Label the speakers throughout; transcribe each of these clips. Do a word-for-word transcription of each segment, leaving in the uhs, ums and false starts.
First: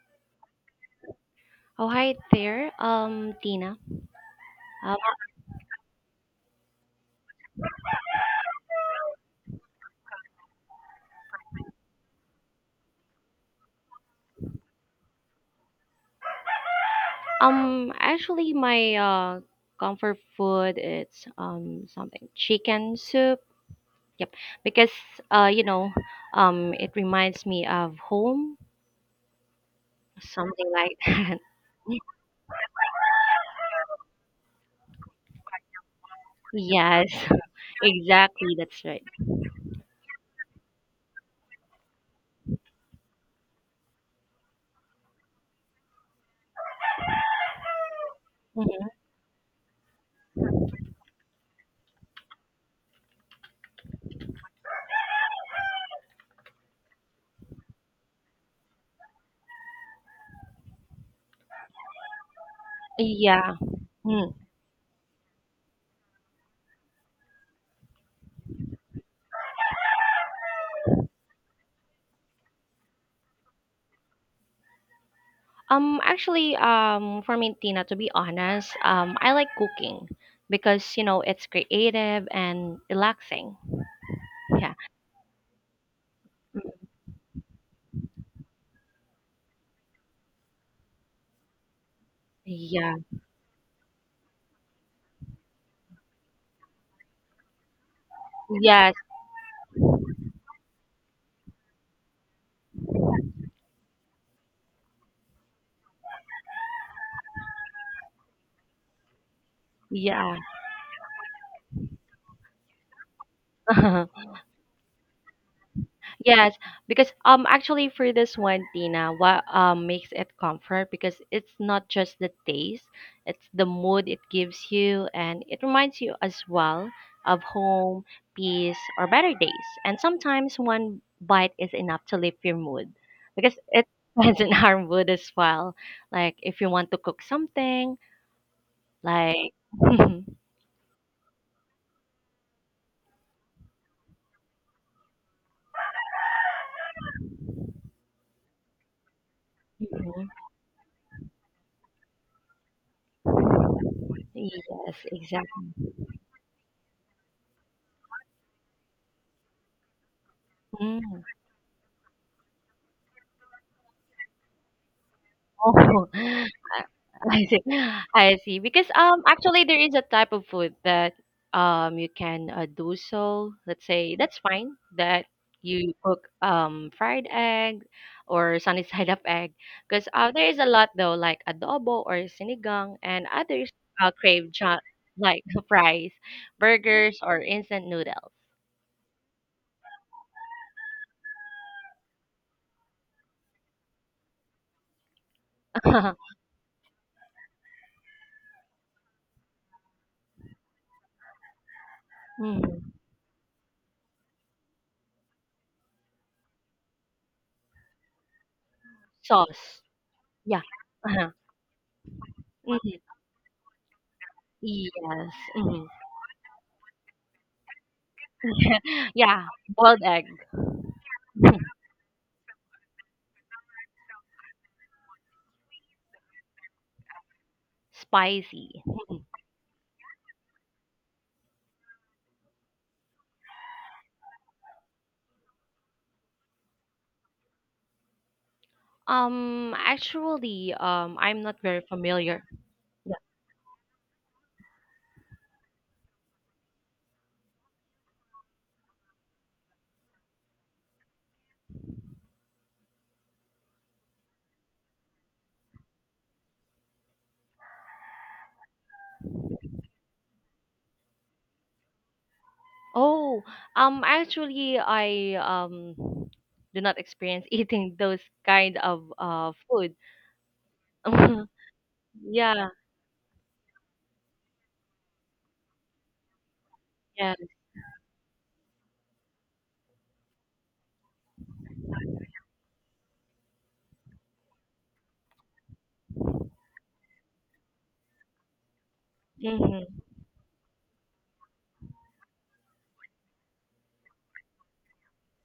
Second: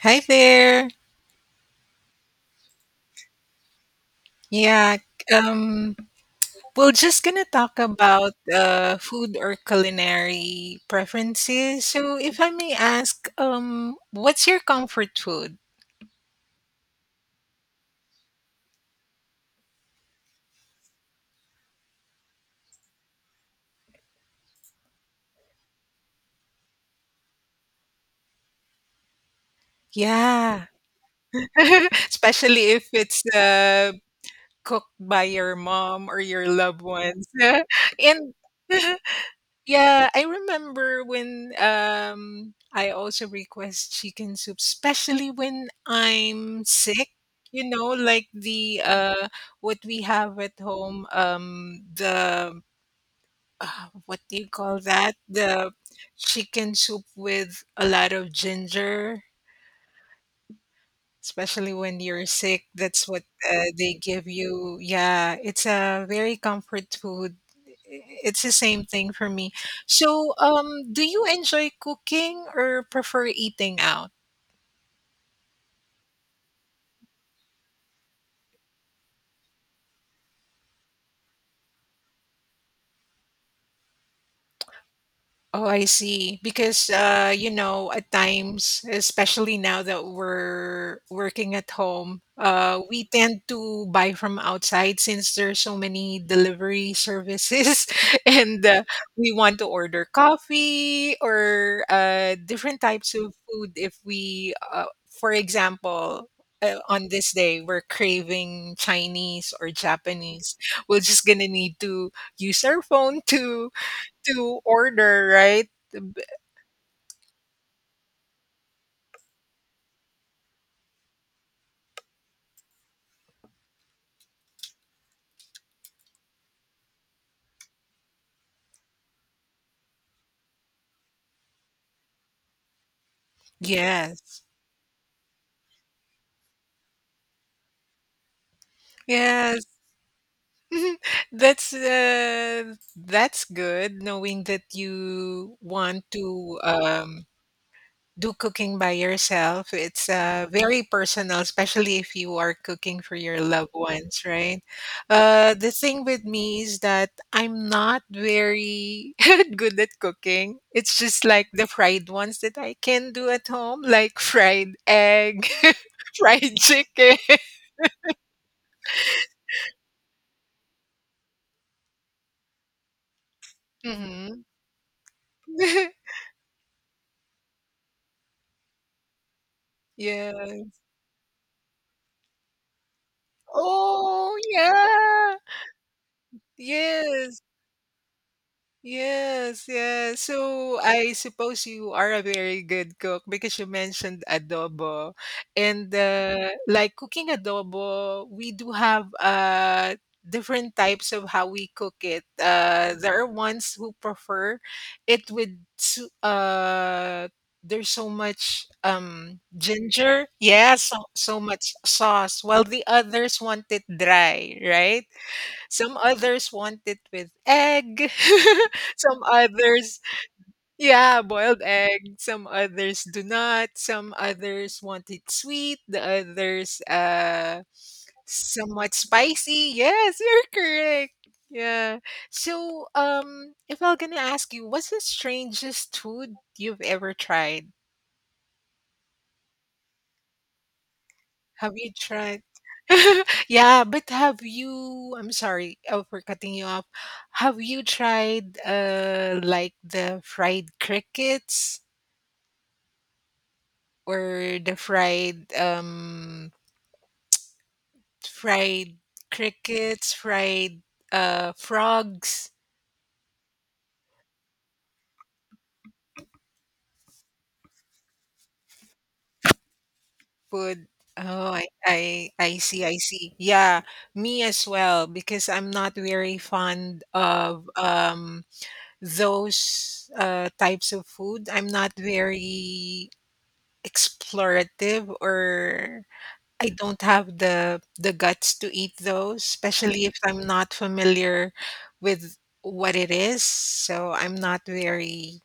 Speaker 1: Hi there.
Speaker 2: Oh, hi there. Um, Tina. Um,
Speaker 1: Yeah, um, we're just gonna talk about uh, food or culinary preferences. So, if I may ask, um, what's your comfort food?
Speaker 2: um, actually, my uh comfort food it's um something chicken soup. Yep, because uh you know um it reminds me of home,
Speaker 1: Yeah,
Speaker 2: something like that.
Speaker 1: especially if it's uh, cooked by your mom or your loved
Speaker 2: Yes,
Speaker 1: ones. and
Speaker 2: exactly. That's right.
Speaker 1: Yeah, I remember when um I also request chicken soup, especially when I'm sick, you know, like the
Speaker 2: Mhm.
Speaker 1: uh what we have at home, um the uh, what do you call that? The chicken soup with a lot of ginger, especially when you're sick. That's what
Speaker 2: Yeah.
Speaker 1: uh, they give
Speaker 2: Mm.
Speaker 1: you. Yeah, it's a very comfort food. It's the same thing for me. So, um do you enjoy cooking or prefer eating out?
Speaker 2: Um, actually, um, for me, Tina, to be honest, um, I like cooking because you know it's creative and relaxing. Yeah.
Speaker 1: Oh, I see.
Speaker 2: Mm.
Speaker 1: Because uh, you know, at times, especially now that we're working at home, uh,
Speaker 2: Yeah.
Speaker 1: we tend to buy from outside since there's so many delivery services, and uh,
Speaker 2: Yes,
Speaker 1: we want to order coffee or uh, different types of food. If we, uh, for example, uh, on this day we're craving Chinese or
Speaker 2: yeah.
Speaker 1: Japanese, we're just gonna need to use our phone to to order, right?
Speaker 2: Yes, because um actually for this one, Tina, what um makes it comfort because it's not just the taste, it's the mood it gives you and it reminds you as well of home, peace, or better days. And sometimes one bite is enough to lift your mood because it depends
Speaker 1: Yes.
Speaker 2: on our mood as well. Like if you want to cook something, like
Speaker 1: Yes. That's uh, that's good knowing that you want to um, do cooking by yourself. It's
Speaker 2: Mhm.
Speaker 1: uh, very personal, especially if you are cooking for your loved ones, right?
Speaker 2: Yes,
Speaker 1: Uh, the
Speaker 2: exactly.
Speaker 1: thing with me is that I'm not very good at cooking. It's
Speaker 2: Mm.
Speaker 1: just like the fried ones that I can do at home, like fried egg,
Speaker 2: Oh,
Speaker 1: fried chicken.
Speaker 2: I see. I see. Because um actually there is a type of food that um you can uh, do so. Let's say that's fine that
Speaker 1: Mhm.
Speaker 2: you cook um fried egg or sunny side up egg because uh, there is
Speaker 1: Yeah.
Speaker 2: a lot though like adobo or sinigang and others uh,
Speaker 1: Oh,
Speaker 2: crave cha-
Speaker 1: yeah.
Speaker 2: like fries, burgers or
Speaker 1: Yes.
Speaker 2: instant noodles.
Speaker 1: Yes, yes. So I suppose you are a very good cook because you mentioned adobo. And uh, like cooking adobo, we do have uh, different types of how we cook it.
Speaker 2: Mhm.
Speaker 1: Uh, there are ones who prefer it with su- uh, there's so much um,
Speaker 2: Sauce.
Speaker 1: ginger.
Speaker 2: Yeah.
Speaker 1: Yeah, so,
Speaker 2: Uh-huh.
Speaker 1: so much sauce, while the
Speaker 2: Mhm.
Speaker 1: others want it dry, right?
Speaker 2: Yes. Mhm.
Speaker 1: Some others want it with egg. Some
Speaker 2: Yeah,
Speaker 1: others,
Speaker 2: boiled egg.
Speaker 1: yeah, boiled egg. Some others do not. Some others want it sweet. The others, uh,
Speaker 2: Spicy.
Speaker 1: somewhat spicy. Yes, you're correct. Yeah. So, um, if I'm gonna ask you, what's the strangest food you've ever tried?
Speaker 2: Um, actually, um, I'm not
Speaker 1: Have
Speaker 2: very
Speaker 1: you
Speaker 2: familiar.
Speaker 1: tried?
Speaker 2: Yeah.
Speaker 1: Yeah, but have you I'm sorry, oh, for cutting you off. Have you tried uh like the fried crickets or the fried um fried crickets, fried uh frogs
Speaker 2: Oh, um, actually, I um do not experience eating those kind of uh food.
Speaker 1: food? Oh, I I I
Speaker 2: Yeah,
Speaker 1: see, I see. Yeah, me as well because I'm not very fond
Speaker 2: yeah.
Speaker 1: of um those uh, types of food. I'm not very explorative, or I don't have the the guts to eat those,
Speaker 2: Mm-hmm.
Speaker 1: especially if I'm not familiar with what it is. So I'm not very,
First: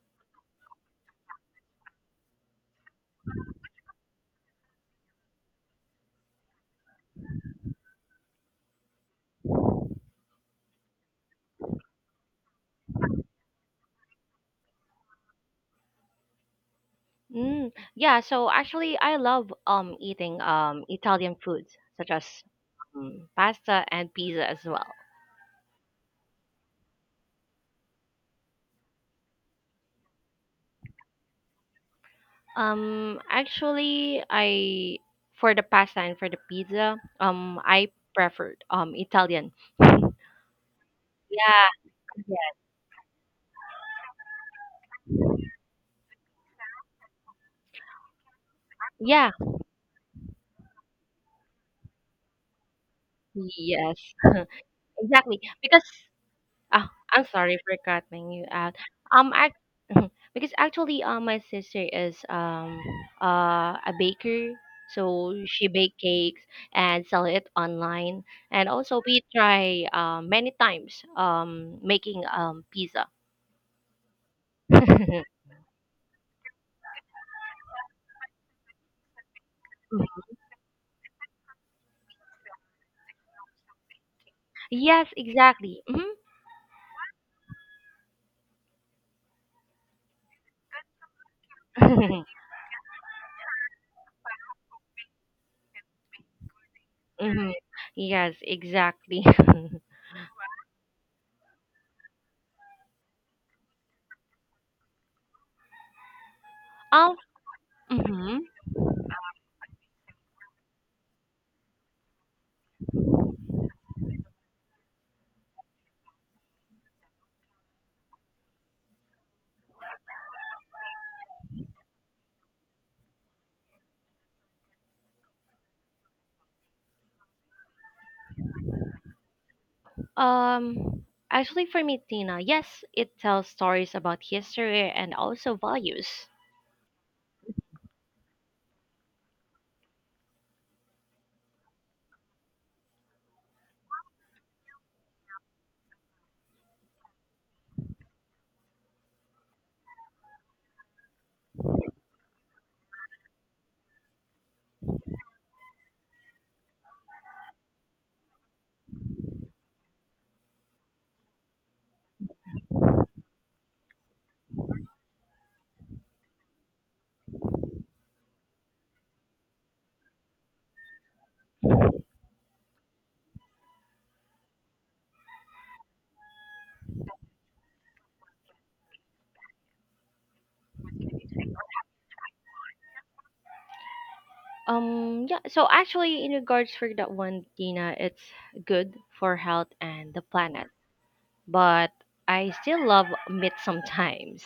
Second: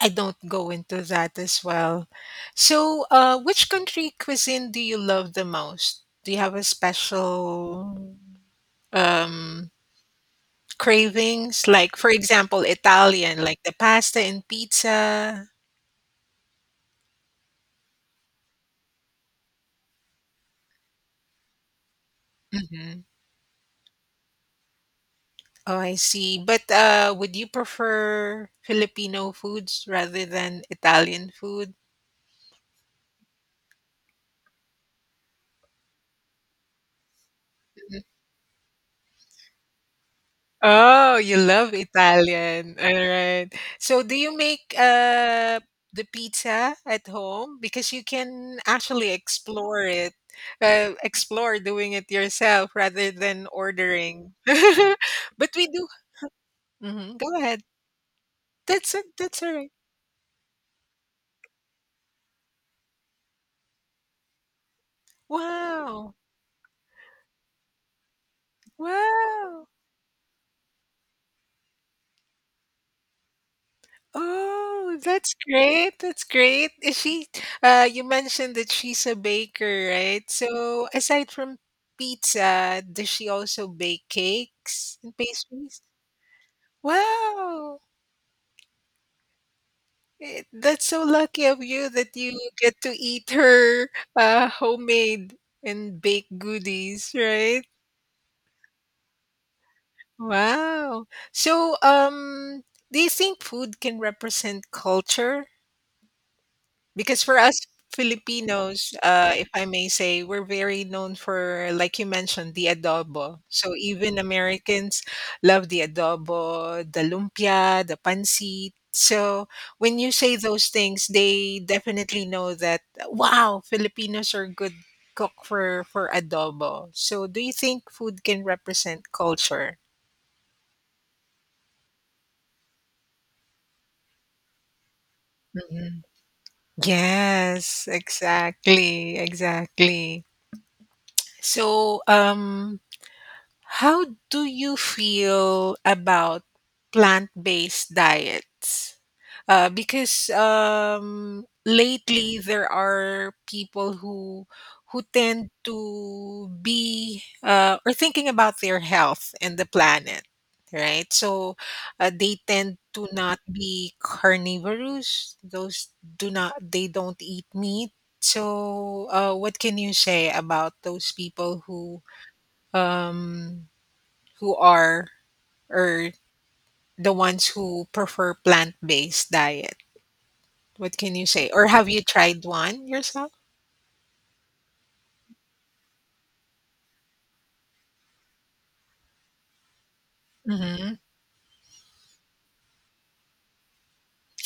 Speaker 1: I don't go into that as well. So, uh, which country cuisine do you love the most? Do you have a special um cravings, like, for example, Italian, like the pasta and pizza?
Speaker 2: Mm. Yeah, so actually, I love um eating um Italian foods such as
Speaker 1: Mhm.
Speaker 2: um, pasta and pizza as well.
Speaker 1: Oh, I see. But, uh, would you prefer Filipino foods rather than Italian food?
Speaker 2: Um, actually, I for the pasta and for the pizza, um, I preferred um Italian.
Speaker 1: Oh, you
Speaker 2: Yeah.
Speaker 1: love
Speaker 2: Yeah.
Speaker 1: Italian. Alright. So do you make, uh, the pizza at home? Because you can actually
Speaker 2: Yeah.
Speaker 1: explore it, uh, explore doing it yourself rather than
Speaker 2: Yes.
Speaker 1: ordering.
Speaker 2: Exactly.
Speaker 1: But we
Speaker 2: Because
Speaker 1: do
Speaker 2: ah,
Speaker 1: mhm,
Speaker 2: I'm
Speaker 1: go
Speaker 2: sorry
Speaker 1: ahead.
Speaker 2: for cutting you out.
Speaker 1: That's a
Speaker 2: Um,
Speaker 1: that's
Speaker 2: I,
Speaker 1: alright.
Speaker 2: because actually, uh, my sister is um uh a baker, so she bake
Speaker 1: Wow.
Speaker 2: cakes and sell it online. And also, we
Speaker 1: Wow.
Speaker 2: try uh, many times um making um pizza.
Speaker 1: Oh, that's great. That's great. Is she, uh, you mentioned that she's a baker, right? So aside from pizza, does she also bake cakes
Speaker 2: Yes,
Speaker 1: and pastries?
Speaker 2: exactly. Hmm.
Speaker 1: Wow. Eh, that's so lucky of you that you get to eat her uh, homemade and baked goodies,
Speaker 2: Hmm.
Speaker 1: right?
Speaker 2: Yes, exactly.
Speaker 1: Wow. So, um, do you think food can represent culture?
Speaker 2: Um,
Speaker 1: Because for us
Speaker 2: mhm.
Speaker 1: Filipinos, uh, if I may say, we're very known for, like you mentioned, the adobo. So even Americans love the adobo, the lumpia, the pancit. So when you say those things, they definitely know that, wow, Filipinos are good cook for, for adobo. So do you think food can represent culture?
Speaker 2: Um, actually, for me, Tina, yes, it tells stories about history and also
Speaker 1: Mhm.
Speaker 2: values.
Speaker 1: Yes, exactly, exactly. So, um, how do you feel about plant-based diets? Uh, because um, lately there are people who who tend to be uh, or thinking about their health and the planet, right? So uh, they tend to not be carnivorous. Those do not, they don't eat meat. So uh, what can you say about those people who um who are, or the ones who prefer plant-based diet? What can you say? Or have you tried one yourself?
Speaker 2: Um, yeah. So actually, in regards for that one, Tina, it's good for health and the planet,
Speaker 1: Mhm.
Speaker 2: but I still love meat sometimes.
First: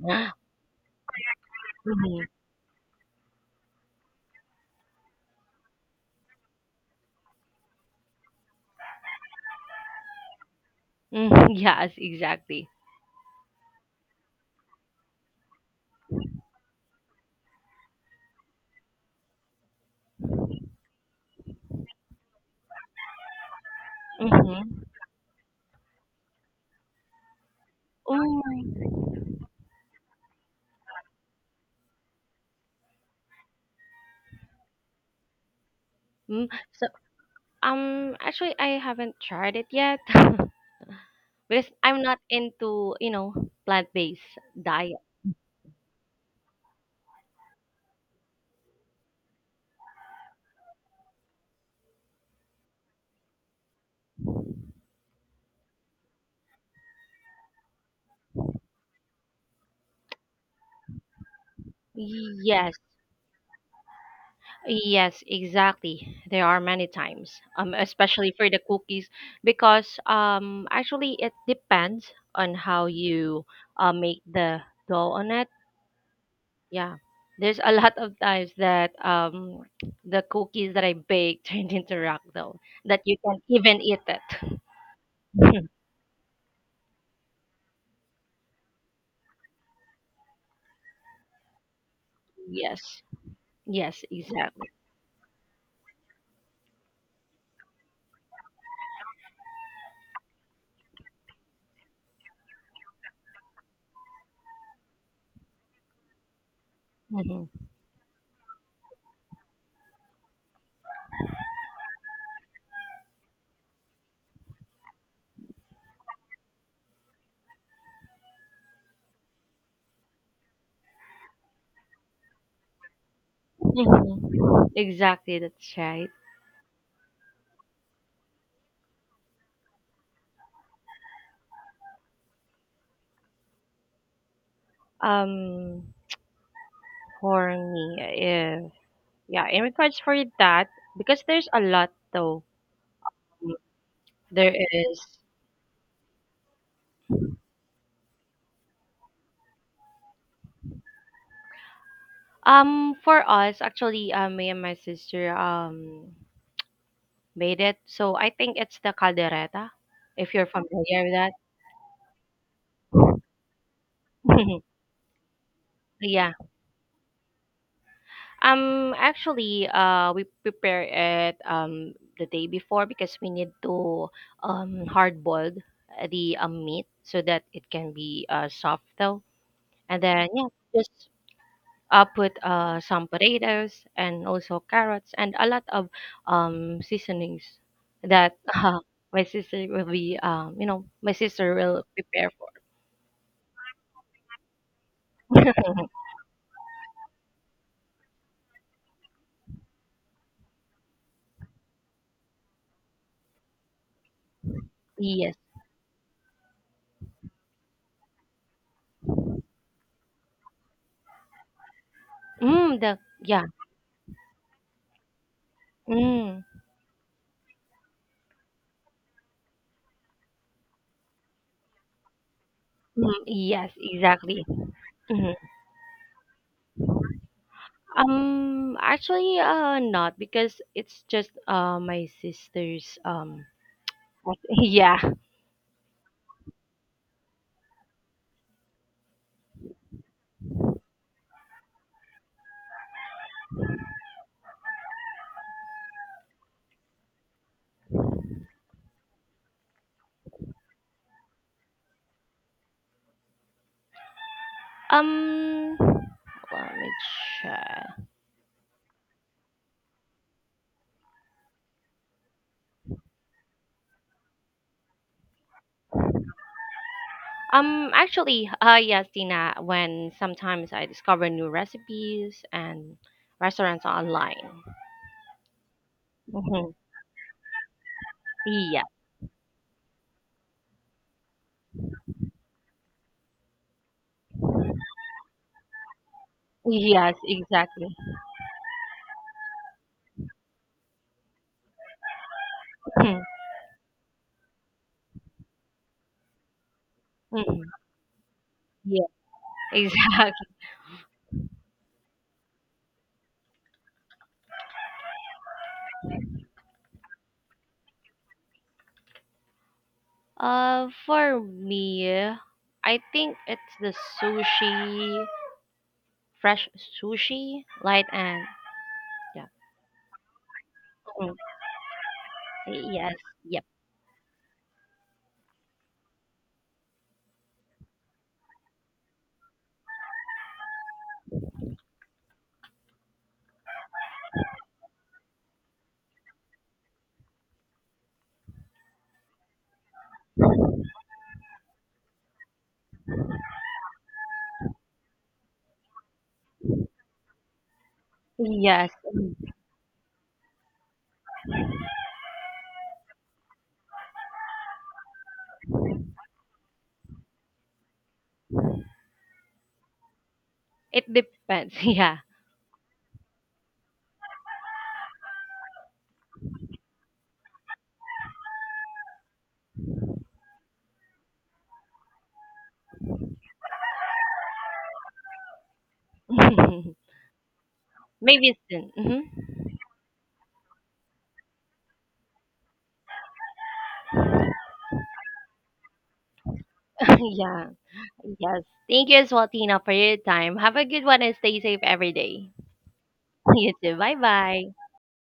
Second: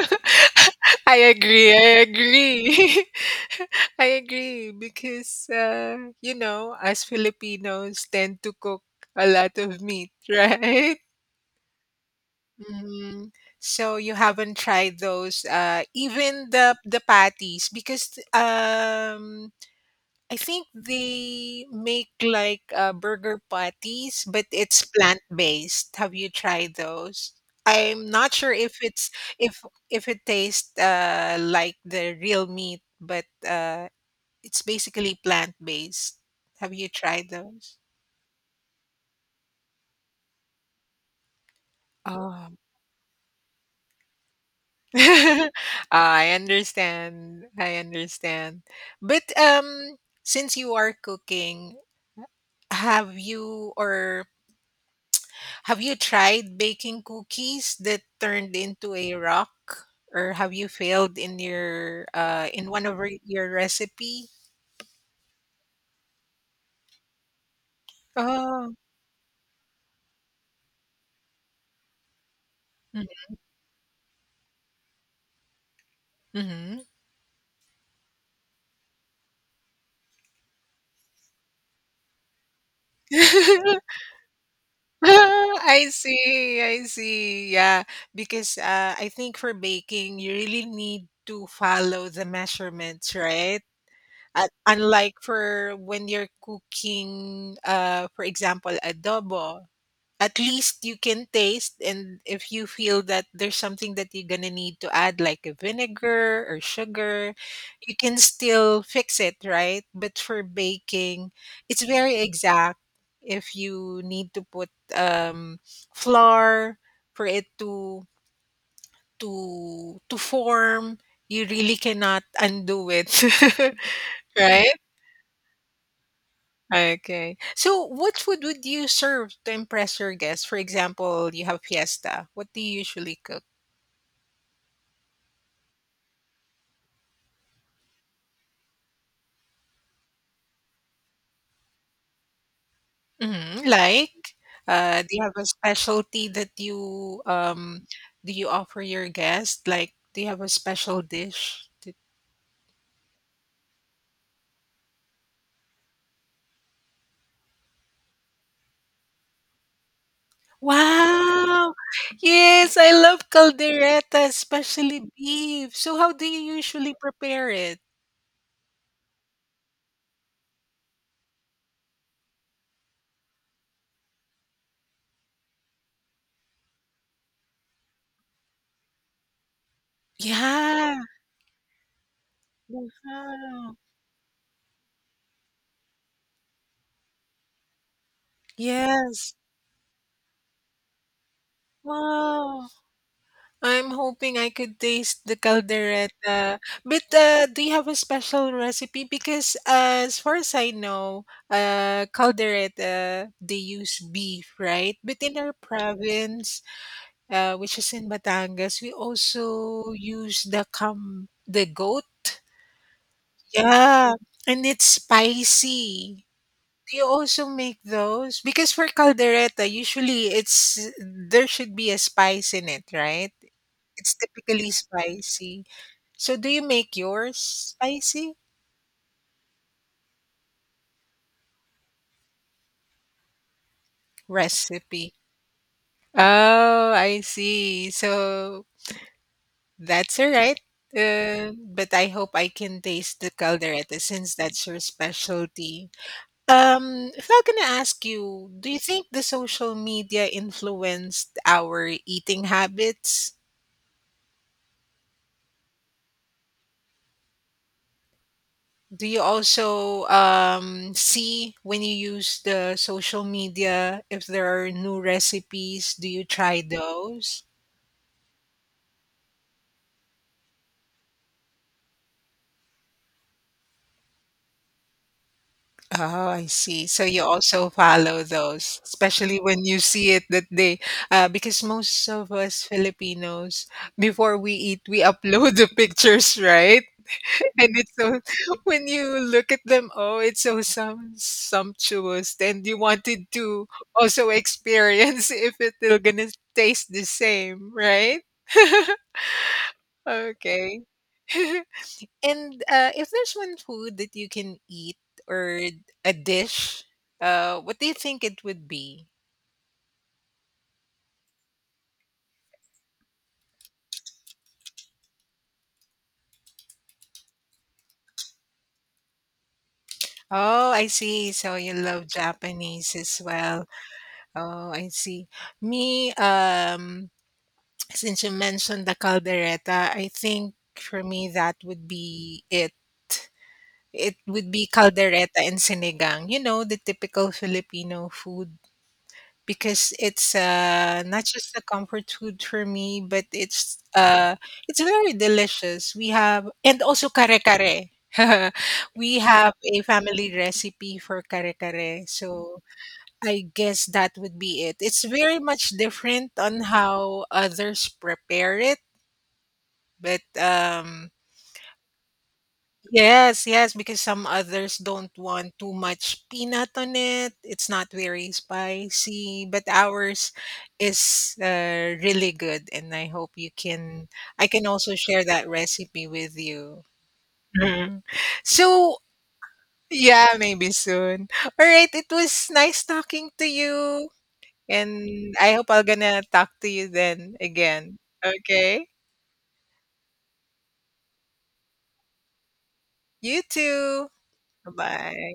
Speaker 1: I agree. I
Speaker 2: Mhm.
Speaker 1: agree. I agree because uh, you know, as Filipinos tend to cook a lot of meat, right?
Speaker 2: Mhm, yes, exactly.
Speaker 1: Mhm. So you haven't tried those, uh, even the the patties, because um, I think they make like uh, burger patties, but
Speaker 2: Mm-hmm.
Speaker 1: it's plant based. Have you tried those? I'm not sure if
Speaker 2: Mm-hmm.
Speaker 1: it's, if if it tastes uh, like the real meat, but uh, it's basically plant based.
Speaker 2: Mm.
Speaker 1: Have
Speaker 2: So,
Speaker 1: you tried those?
Speaker 2: um, actually, I haven't tried it yet because I'm not
Speaker 1: Oh,
Speaker 2: into, you know, plant-based diet.
Speaker 1: I understand. I understand. But um, since you are cooking, have you or have you tried baking cookies that turned into a rock, or have you failed in your uh, in
Speaker 2: Yes,
Speaker 1: one of re- your recipe?
Speaker 2: yes, exactly. There are many times, um, especially for the
Speaker 1: Oh,
Speaker 2: cookies, because um, actually it depends on how you uh, make the dough on it.
Speaker 1: mm-hmm.
Speaker 2: Yeah, there's a lot of times that um, the cookies that I bake turned into rock dough that you can even eat it. Mhm.
Speaker 1: I see, I see. Yeah, because uh, I think for baking, you really need to follow the
Speaker 2: Yes,
Speaker 1: measurements, right?
Speaker 2: yes,
Speaker 1: Uh,
Speaker 2: exactly.
Speaker 1: unlike for when you're cooking, uh, for example, adobo, at least you can taste, and if you feel that there's something that you're gonna need to add like a vinegar or sugar,
Speaker 2: Hmm.
Speaker 1: you can still fix it, right? But for baking, it's very exact. If you need to put um flour for it to to to form, you really cannot undo it.
Speaker 2: Hmm.
Speaker 1: Right.
Speaker 2: Exactly, that's right.
Speaker 1: Okay. So what food would you serve to impress your guests? For example, you have fiesta. What do you usually cook?
Speaker 2: Um, for me, eh, Yeah, in regards for that, because there's a lot though.
Speaker 1: Mhm. Like,
Speaker 2: There is.
Speaker 1: uh, do you have a specialty that you um do you offer your guests? Like, do you have a special dish? That-
Speaker 2: Um, for us, actually, uh, me and my sister um made it. So I think it's the caldereta, if you're familiar with that.
Speaker 1: Wow. Yes, I love caldereta, especially beef. So how do
Speaker 2: Yeah.
Speaker 1: you usually prepare it?
Speaker 2: Um, actually, uh, we prepare it um the day before because we need to um hard boiled the um, meat so that it can be uh soft though, and then yeah,
Speaker 1: Yeah.
Speaker 2: just uh, put uh, some
Speaker 1: Wow.
Speaker 2: potatoes and also carrots and a lot of um, seasonings that uh, my
Speaker 1: Yes.
Speaker 2: sister will be um, you know my sister will prepare for
Speaker 1: Wow. I'm hoping I could taste the caldereta. But uh, do you have a special recipe? Because uh, as far as I know, uh, caldereta, they use beef, right? But
Speaker 2: yes
Speaker 1: in our province, uh, which is in Batangas, we also use the cam the goat.
Speaker 2: mm, the yeah
Speaker 1: Yeah, and it's spicy.
Speaker 2: mm,
Speaker 1: Do you also make those? Because for caldereta, usually it's, there should be a spice in it,
Speaker 2: mm,
Speaker 1: right?
Speaker 2: yes
Speaker 1: It's
Speaker 2: exactly.
Speaker 1: typically
Speaker 2: Mhm.
Speaker 1: spicy. So do you make yours spicy
Speaker 2: um actually uh not because it's just uh my sister's um yeah.
Speaker 1: recipe? Oh, I see. So that's all right. Uh, but I hope I can taste the caldereta since that's your specialty. Um, if I'm gonna ask you, do you think the social media influenced our eating habits?
Speaker 2: um let me check
Speaker 1: Do you also um, see when you use the social media if there are new recipes? Do you try those?
Speaker 2: Um, actually, uh, yes, Tina, when sometimes I discover new recipes and restaurants online.
Speaker 1: Oh, I
Speaker 2: Mm-hmm.
Speaker 1: see. So you also follow those,
Speaker 2: Yeah.
Speaker 1: especially when you see it that they, uh, because most of us Filipinos, before we eat, we upload the pictures, right?
Speaker 2: Yes,
Speaker 1: And
Speaker 2: exactly.
Speaker 1: it's so when you look at them, oh, it's so sum sumptuous, and you
Speaker 2: Mm-hmm.
Speaker 1: wanted to also experience if it will gonna taste the
Speaker 2: Mm-hmm.
Speaker 1: same, right?
Speaker 2: Yeah, exactly.
Speaker 1: Okay. And uh, if there's one food that you can eat, or a dish, uh, what do you think it would be?
Speaker 2: Uh, for me, I think it's the sushi, fresh sushi, light and yeah.
Speaker 1: Oh, I see.
Speaker 2: Mhm.
Speaker 1: So you love Japanese
Speaker 2: Yes.
Speaker 1: as
Speaker 2: Yep.
Speaker 1: well. Oh, I see. Me, um, since you mentioned the caldereta, I think for me that would be it. It would be caldereta and sinigang. You know, the typical Filipino food because it's uh, not just a comfort food for me, but it's uh, it's very delicious. We have, and also kare kare.
Speaker 2: Yes.
Speaker 1: We
Speaker 2: Mhm.
Speaker 1: have a family recipe for kare kare, so I guess that would be it. It's very much different on how others prepare it, but um
Speaker 2: It depends. Yeah.
Speaker 1: yes, yes, because some others don't want too much peanut on it. It's not very spicy, but ours is uh, really good, and I hope you can, I can also share that recipe with you. Mhm.
Speaker 2: Maybe it's thin.
Speaker 1: So,
Speaker 2: Hmm.
Speaker 1: yeah, maybe soon. All right, it was nice talking to you, and I hope I'm going to talk to you then
Speaker 2: Yeah.
Speaker 1: again.
Speaker 2: Yes.
Speaker 1: Okay?
Speaker 2: Thank you as well, Tina, for your time. Have a good one and stay safe every day.
Speaker 1: You
Speaker 2: You too.
Speaker 1: too.
Speaker 2: Bye bye.
Speaker 1: Bye.